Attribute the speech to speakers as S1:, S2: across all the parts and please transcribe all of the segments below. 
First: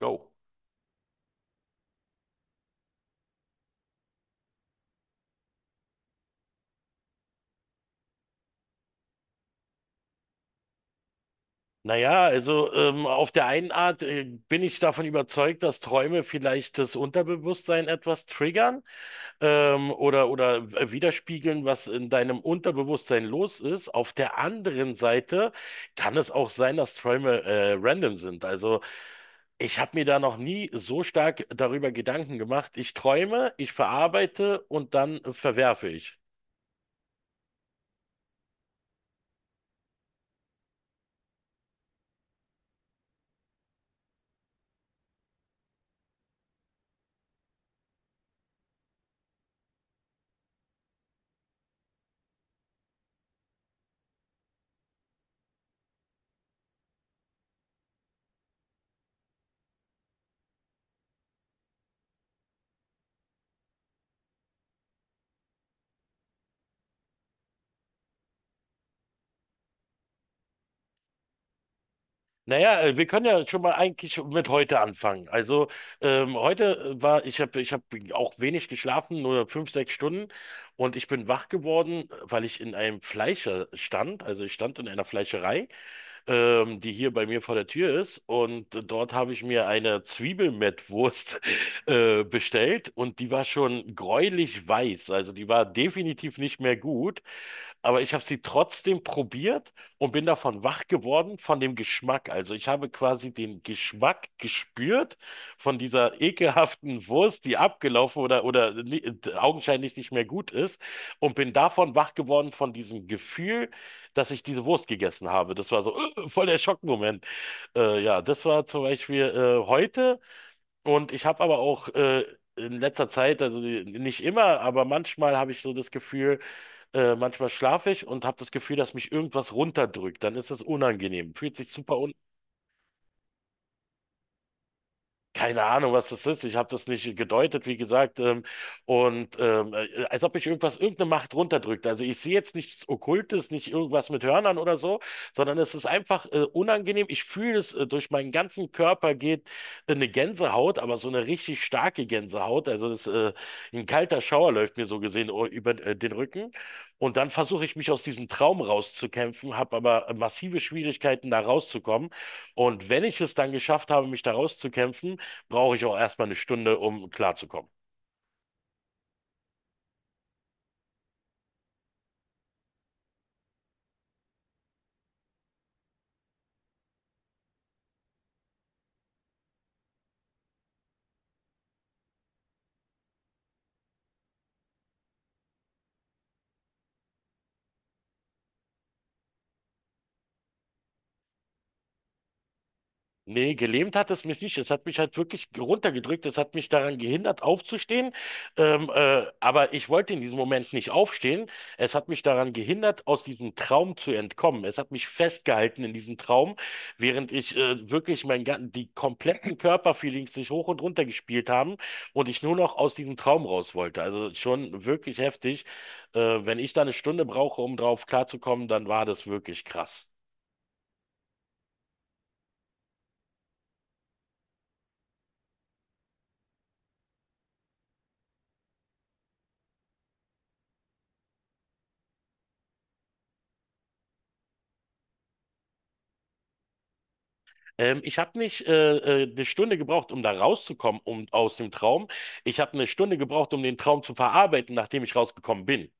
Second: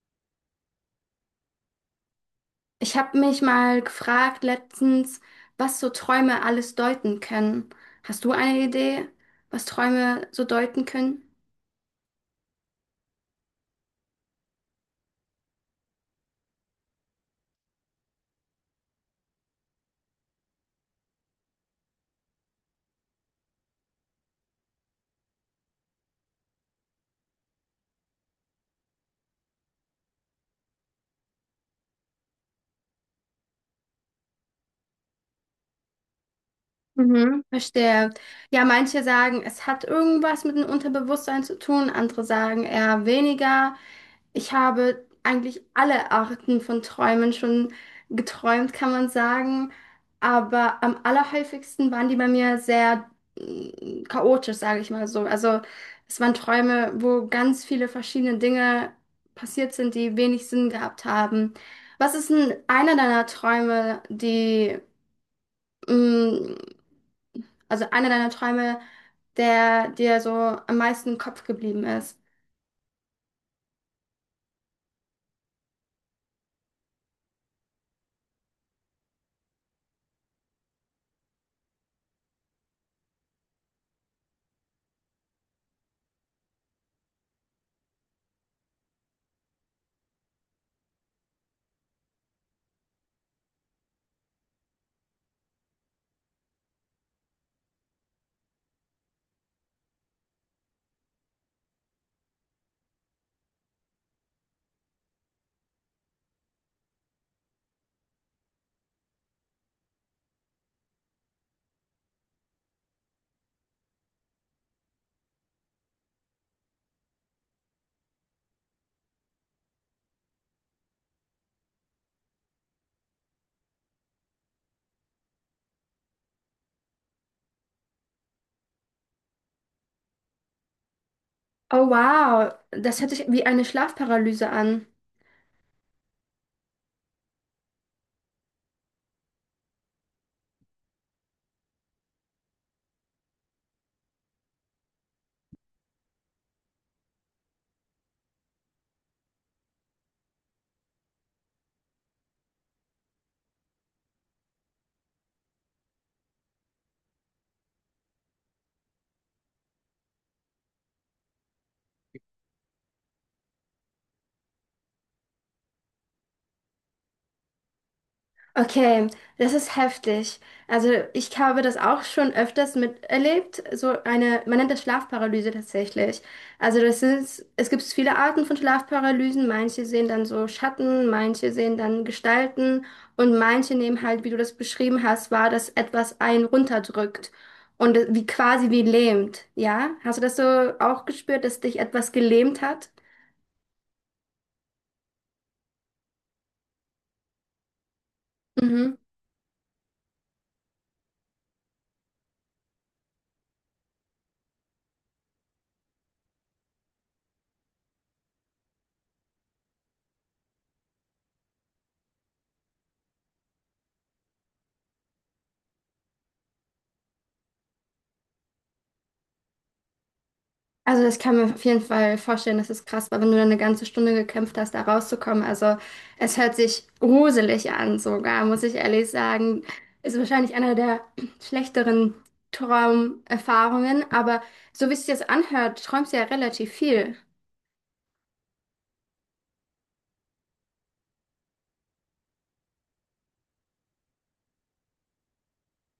S1: Go.
S2: Ich habe mich mal gefragt letztens, was so Träume alles deuten können. Hast du eine Idee, was Träume so deuten können?
S1: Naja, also auf der einen Art bin ich davon überzeugt, dass Träume vielleicht das Unterbewusstsein etwas triggern widerspiegeln, was in deinem Unterbewusstsein los ist. Auf der anderen Seite kann es auch sein, dass Träume random sind. Also ich habe mir da noch nie so stark darüber Gedanken gemacht. Ich träume, ich verarbeite und dann verwerfe ich.
S2: Mhm, verstehe. Ja, manche sagen, es hat irgendwas mit dem Unterbewusstsein zu tun, andere sagen eher weniger. Ich habe eigentlich alle Arten von Träumen schon geträumt, kann man sagen. Aber am allerhäufigsten waren die bei mir sehr chaotisch, sage ich mal so. Also es waren Träume, wo ganz viele verschiedene Dinge passiert sind, die wenig Sinn gehabt haben. Was ist denn einer deiner Träume, die mm, also einer deiner Träume, der dir so am meisten im Kopf geblieben ist?
S1: Naja, wir können ja schon mal eigentlich mit heute anfangen. Also heute ich hab auch wenig geschlafen, nur 5, 6 Stunden. Und ich bin wach geworden, weil ich in einem Fleischer stand. Also ich stand in einer Fleischerei die hier bei mir vor der Tür ist. Und dort habe ich mir eine Zwiebelmettwurst bestellt, und die war schon gräulich weiß. Also die war definitiv nicht mehr gut. Aber ich habe sie trotzdem probiert und bin davon wach geworden, von dem Geschmack. Also ich habe quasi den Geschmack gespürt von dieser ekelhaften Wurst, die abgelaufen oder augenscheinlich nicht mehr gut ist, und bin davon wach geworden von diesem Gefühl, dass ich diese Wurst gegessen habe. Das war so voll der Schockmoment. Ja, das war zum Beispiel heute, und ich habe aber auch in letzter Zeit, also nicht immer, aber manchmal habe ich so das Gefühl, manchmal schlafe ich und habe das Gefühl, dass mich irgendwas runterdrückt. Dann ist es unangenehm, fühlt sich
S2: Oh
S1: super.
S2: wow, das hört sich wie eine Schlafparalyse an.
S1: Keine Ahnung, was das ist. Ich habe das nicht gedeutet, wie gesagt. Als ob ich irgendwas, irgendeine Macht runterdrückt. Also ich sehe jetzt nichts Okkultes, nicht irgendwas mit Hörnern oder so, sondern es ist einfach unangenehm. Ich fühle es, durch meinen ganzen Körper geht eine Gänsehaut, aber so eine richtig starke Gänsehaut. Also ein kalter Schauer läuft mir so gesehen über den Rücken. Und dann versuche ich, mich aus diesem Traum rauszukämpfen, habe aber massive Schwierigkeiten, da rauszukommen. Und wenn ich es dann geschafft habe, mich da rauszukämpfen, brauche ich auch erstmal 1 Stunde, um klarzukommen.
S2: Okay, das ist heftig. Also ich habe das auch schon öfters miterlebt. So eine, man nennt das Schlafparalyse tatsächlich. Also das ist, es gibt viele Arten von Schlafparalysen. Manche sehen dann so Schatten, manche sehen dann Gestalten und manche nehmen halt, wie du das beschrieben hast, wahr, dass etwas einen runterdrückt und wie quasi wie lähmt. Ja? Hast du das so auch gespürt, dass dich etwas gelähmt hat?
S1: Nee, gelähmt hat es mich nicht. Es hat mich halt wirklich runtergedrückt. Es hat mich daran gehindert, aufzustehen.
S2: Mhm.
S1: Aber ich wollte in diesem Moment nicht aufstehen. Es hat mich daran gehindert, aus diesem Traum zu entkommen. Es hat mich festgehalten in diesem Traum, während ich wirklich die kompletten Körperfeelings sich hoch und runter gespielt haben und ich nur noch aus diesem Traum raus wollte. Also schon wirklich heftig. Wenn ich da 1 Stunde brauche, um drauf klarzukommen, dann war das wirklich krass.
S2: Also das kann man auf jeden Fall vorstellen, das ist krass, weil wenn du dann eine ganze Stunde gekämpft hast, da rauszukommen. Also es hört sich gruselig an sogar, muss ich ehrlich sagen. Ist wahrscheinlich einer der schlechteren Traumerfahrungen, aber so wie es sich jetzt anhört, träumst du ja relativ viel.
S1: Ich habe nicht 1 Stunde gebraucht, um da rauszukommen, um aus dem Traum. Ich habe 1 Stunde gebraucht, um den Traum zu verarbeiten, nachdem ich rausgekommen bin.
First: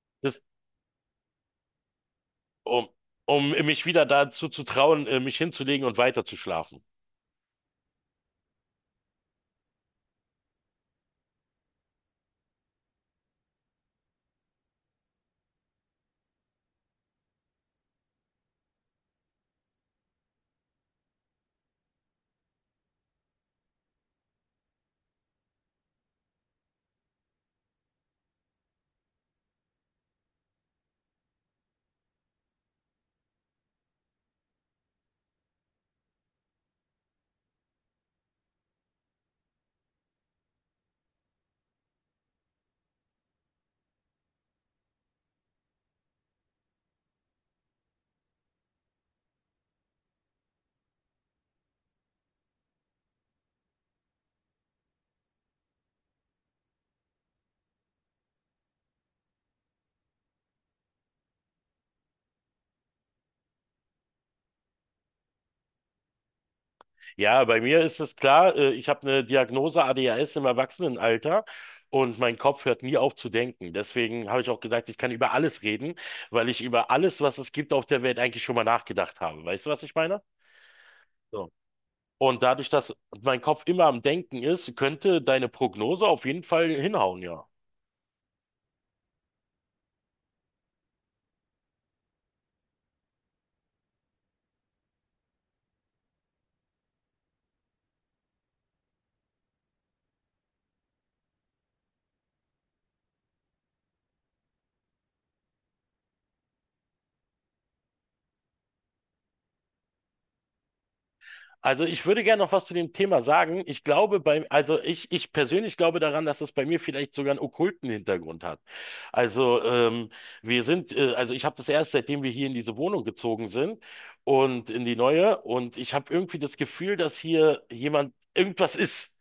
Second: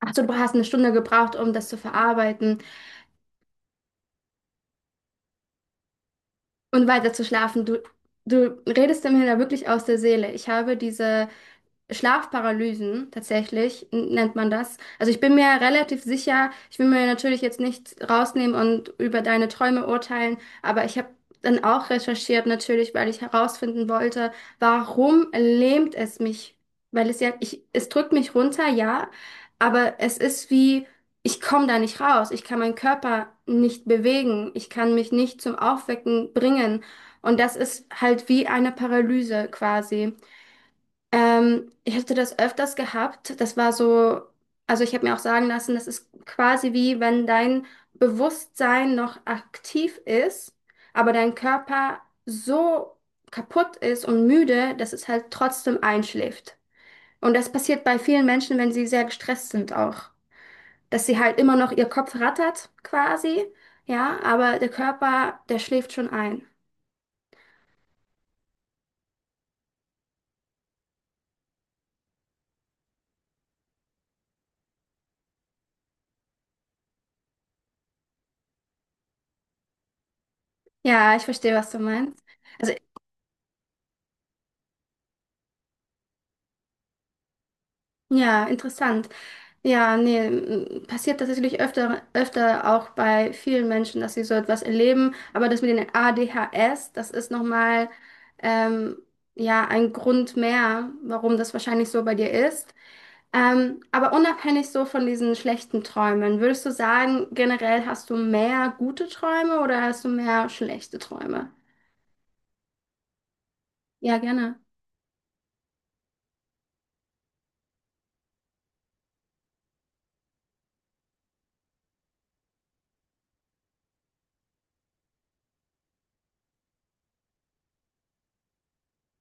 S2: Ach so, du
S1: Das,
S2: hast eine Stunde gebraucht, um das zu verarbeiten.
S1: um, um mich wieder dazu zu trauen, mich hinzulegen und weiterzuschlafen.
S2: Und weiter zu schlafen. Du redest mir da wirklich aus der Seele. Ich habe diese Schlafparalysen, tatsächlich, nennt man das. Also ich bin mir relativ sicher, ich will mir natürlich jetzt nicht rausnehmen und über deine Träume urteilen, aber ich habe dann auch recherchiert natürlich, weil ich herausfinden wollte, warum lähmt es mich? Weil es ja, ich, es drückt mich runter, ja, aber es ist wie, ich komme da nicht raus. Ich kann meinen Körper nicht bewegen. Ich kann mich nicht zum Aufwecken bringen. Und das ist halt wie eine Paralyse quasi. Ich hatte das öfters gehabt. Das war so, also ich habe mir auch sagen lassen, das ist quasi wie wenn dein Bewusstsein noch aktiv ist, aber dein Körper so kaputt ist und müde, dass es halt trotzdem einschläft. Und das passiert bei vielen Menschen, wenn sie sehr gestresst sind auch, dass sie halt immer noch ihr Kopf rattert quasi, ja, aber der Körper, der schläft schon ein.
S1: Ja, bei mir ist es klar, ich habe eine Diagnose ADHS im Erwachsenenalter. Und mein Kopf hört nie auf zu denken. Deswegen habe ich auch gesagt, ich kann über alles reden, weil ich über alles, was es gibt auf der Welt, eigentlich schon mal nachgedacht habe. Weißt du, was ich meine?
S2: Ja, ich
S1: So.
S2: verstehe, was du meinst.
S1: Und dadurch,
S2: Also,
S1: dass mein Kopf immer am Denken ist, könnte deine Prognose auf jeden Fall hinhauen, ja.
S2: ja, interessant. Ja, nee, passiert tatsächlich öfter, öfter auch bei vielen Menschen, dass sie so etwas erleben. Aber das mit den ADHS, das ist nochmal, ähm, ja, ein Grund mehr, warum das wahrscheinlich so bei dir ist. Aber unabhängig so von diesen schlechten Träumen, würdest du sagen, generell hast du mehr gute Träume oder hast du mehr schlechte Träume?
S1: Also ich würde gerne noch was zu dem Thema sagen. Ich glaube
S2: Ja,
S1: bei,
S2: gerne.
S1: also ich persönlich glaube daran, dass es bei mir vielleicht sogar einen okkulten Hintergrund hat. Also also ich habe das erst, seitdem wir hier in diese Wohnung gezogen sind und in die neue. Und ich habe irgendwie das Gefühl, dass hier jemand, irgendwas ist.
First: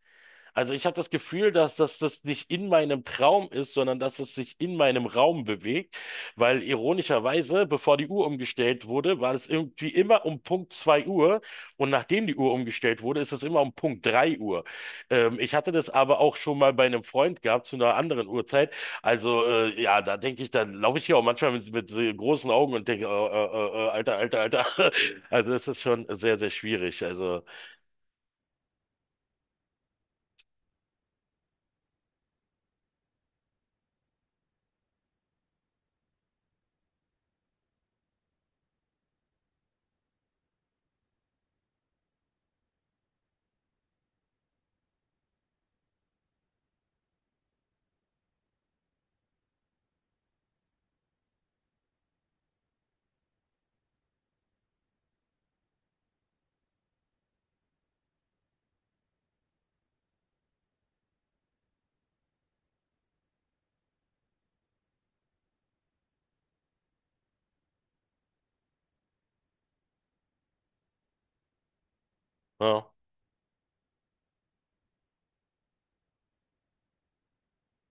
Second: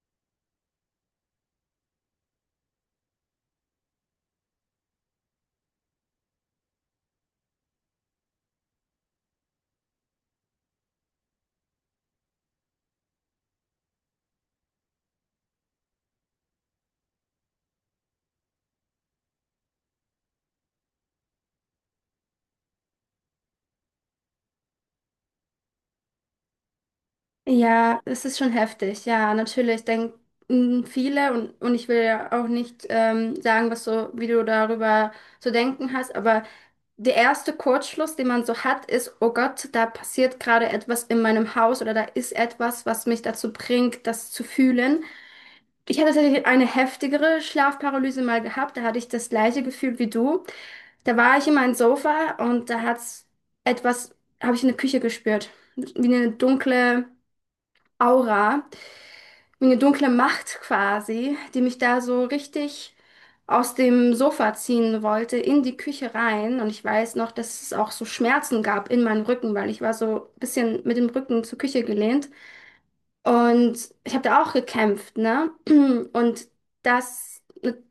S1: Also ich habe das Gefühl, dass das nicht in meinem Traum ist, sondern dass es sich in meinem Raum bewegt, weil ironischerweise, bevor die Uhr umgestellt wurde, war es irgendwie immer um Punkt 2 Uhr, und nachdem die Uhr umgestellt wurde, ist es immer um Punkt 3 Uhr. Ich hatte das aber auch schon mal bei einem Freund gehabt zu einer anderen Uhrzeit. Also ja, da denke ich, dann laufe ich hier auch manchmal mit, so großen Augen und denke, Alter, Alter, Alter. Also das ist schon sehr, sehr schwierig. Also,
S2: Ja, es ist schon heftig. Ja, natürlich denken viele und, ich will ja auch nicht sagen, was so, wie du darüber zu denken hast, aber der erste Kurzschluss, den man so hat, ist, oh Gott, da passiert gerade etwas in meinem Haus oder da ist etwas, was mich dazu bringt, das zu fühlen. Ich hatte tatsächlich eine heftigere Schlafparalyse mal gehabt. Da hatte ich das gleiche Gefühl wie du. Da war ich in meinem Sofa und da hat's etwas, habe ich in der Küche gespürt. Wie eine dunkle Aura, wie eine dunkle Macht quasi, die mich da so richtig aus dem Sofa ziehen wollte, in die Küche rein. Und ich weiß noch, dass es auch so Schmerzen gab in meinem Rücken, weil ich war so ein bisschen mit dem Rücken zur Küche gelehnt.
S1: ja.
S2: Und ich habe da auch gekämpft, ne? Und das,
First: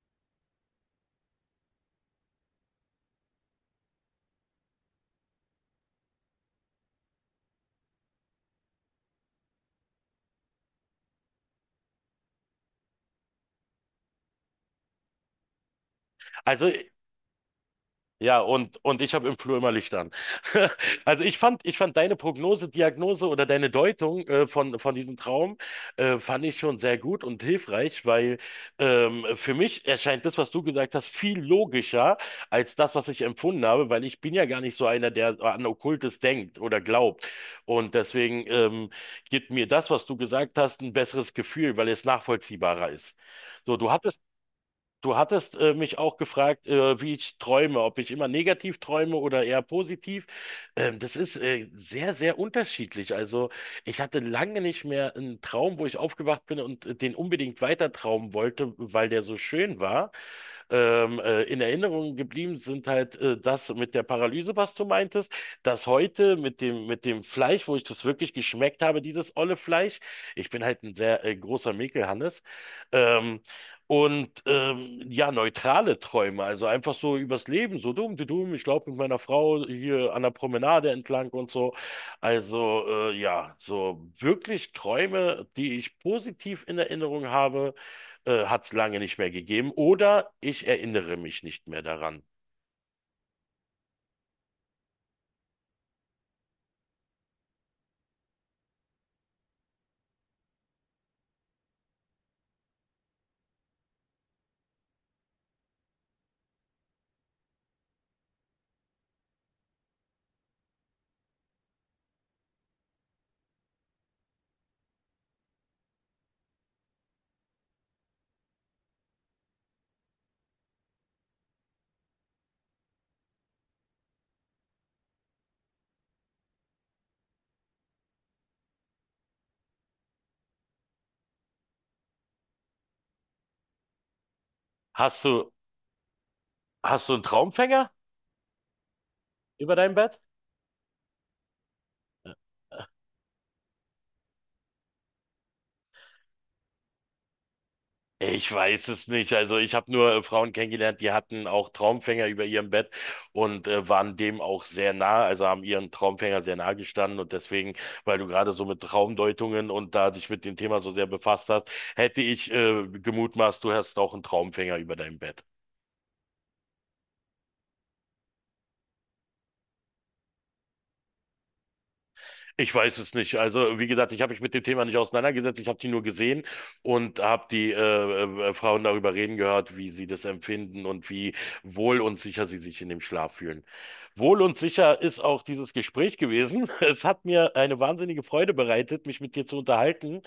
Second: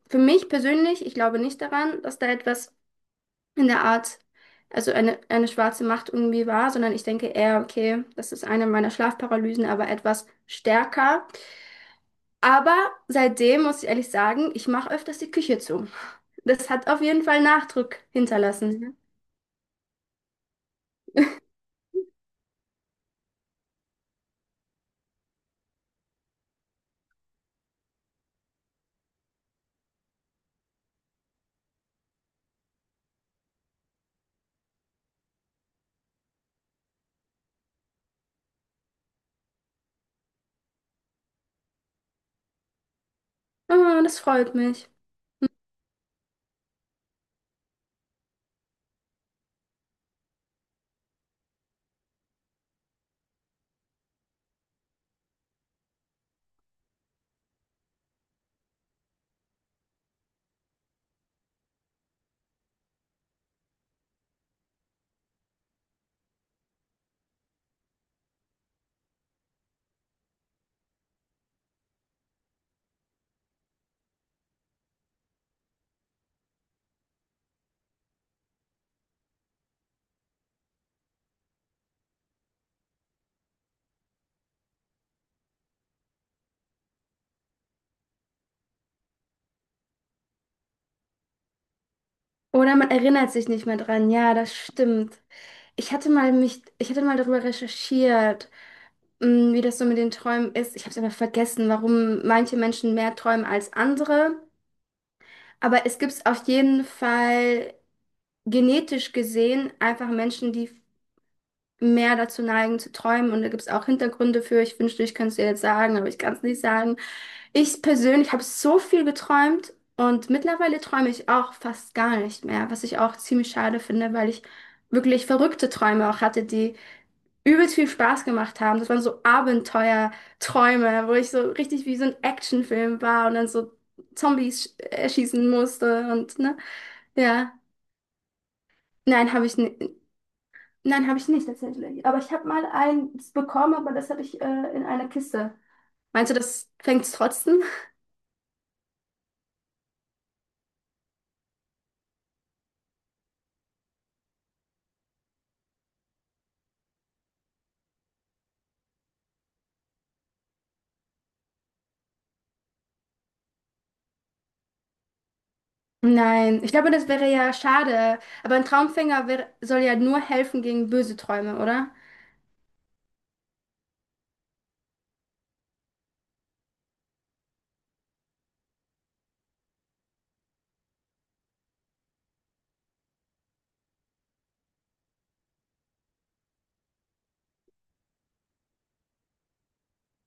S2: für mich persönlich, ich glaube nicht daran, dass da etwas in der Art, also eine schwarze Macht irgendwie war, sondern ich denke eher, okay, das ist eine meiner Schlafparalysen, aber etwas stärker. Aber seitdem muss ich ehrlich sagen, ich mache öfters die Küche zu. Das
S1: Also
S2: hat auf jeden Fall Nachdruck
S1: ja,
S2: hinterlassen.
S1: und ich habe im Flur immer Licht an. Also ich fand deine Prognose, Diagnose oder deine Deutung von diesem Traum, fand ich schon sehr gut und hilfreich, weil für mich erscheint das, was du gesagt hast, viel logischer als das, was ich empfunden habe, weil ich bin ja gar nicht so einer, der an Okkultes denkt oder glaubt. Und deswegen gibt mir das, was du gesagt hast, ein besseres Gefühl, weil es nachvollziehbarer ist. So, du
S2: Ah, das
S1: hattest
S2: freut mich.
S1: Du hattest äh, mich auch gefragt, wie ich träume, ob ich immer negativ träume oder eher positiv. Das ist sehr, sehr unterschiedlich. Also ich hatte lange nicht mehr einen Traum, wo ich aufgewacht bin und den unbedingt weiter träumen wollte, weil der so schön war. In Erinnerung geblieben sind halt das mit der Paralyse, was du meintest, das heute mit dem Fleisch, wo ich das wirklich geschmeckt habe, dieses olle Fleisch. Ich bin halt ein sehr großer Mäkelhannes. Ähm, Und ja, neutrale Träume, also einfach so übers Leben, so dumm, du dumm, ich glaube mit meiner Frau hier an der Promenade entlang und so. Also ja, so wirklich Träume, die ich positiv in Erinnerung habe, hat es lange nicht mehr gegeben. Oder ich erinnere mich nicht mehr daran.
S2: Oder man erinnert sich nicht mehr dran. Ja, das stimmt. Ich hatte mal darüber recherchiert. Wie das so mit den Träumen ist, ich habe es aber vergessen, warum manche Menschen mehr träumen als andere. Aber es gibt auf jeden Fall genetisch gesehen einfach Menschen, die mehr dazu neigen zu träumen. Und da gibt es auch Hintergründe für. Ich wünschte, ich könnte es dir jetzt sagen, aber ich kann es nicht sagen. Ich persönlich habe so viel geträumt und mittlerweile träume ich auch fast gar nicht mehr, was ich auch ziemlich schade finde, weil ich wirklich verrückte Träume auch hatte, die übelst viel Spaß gemacht haben. Das waren so Abenteuerträume, wo ich so richtig wie so ein Actionfilm war und dann so Zombies
S1: Hast
S2: erschießen
S1: du,
S2: musste und ne.
S1: hast du einen
S2: Ja.
S1: Traumfänger
S2: Nein, habe ich
S1: über
S2: nicht.
S1: deinem Bett?
S2: Nein, habe ich nicht tatsächlich. Aber ich habe mal eins bekommen, aber das hatte ich in einer Kiste. Meinst du, das fängt's trotzdem?
S1: Ich weiß es nicht. Also ich habe nur Frauen kennengelernt, die hatten auch Traumfänger über ihrem Bett und waren dem auch sehr nah, also haben ihren Traumfänger sehr nah gestanden, und deswegen, weil du gerade so mit Traumdeutungen und da dich mit dem Thema so sehr befasst hast, hätte ich gemutmaßt, du hast auch einen Traumfänger über deinem Bett.
S2: Nein, ich glaube, das wäre ja schade. Aber ein Traumfänger wär, soll ja nur helfen gegen böse Träume, oder?
S1: Ich weiß es nicht. Also, wie gesagt, ich habe mich mit dem Thema nicht auseinandergesetzt. Ich habe die nur gesehen und habe die Frauen darüber reden gehört, wie sie das empfinden und wie wohl und sicher sie sich in dem Schlaf fühlen. Wohl und sicher ist auch dieses Gespräch gewesen. Es hat mir eine wahnsinnige Freude bereitet, mich mit dir zu unterhalten.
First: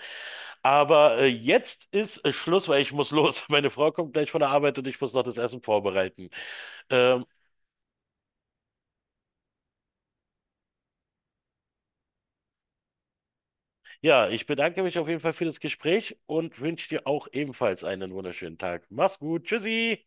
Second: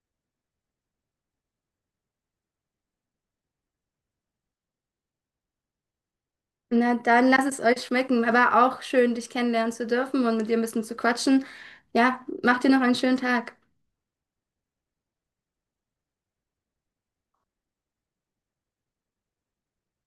S1: Aber jetzt ist Schluss, weil ich muss los. Meine Frau kommt gleich von der Arbeit, und ich muss noch das Essen vorbereiten.
S2: Na,
S1: Ähm,
S2: dann lasst es euch schmecken. Aber auch schön, dich kennenlernen zu dürfen und mit dir ein bisschen zu quatschen. Ja, macht dir noch einen schönen Tag.
S1: Ja, ich bedanke mich auf jeden Fall für das Gespräch und wünsche dir auch ebenfalls einen wunderschönen Tag. Mach's gut. Tschüssi.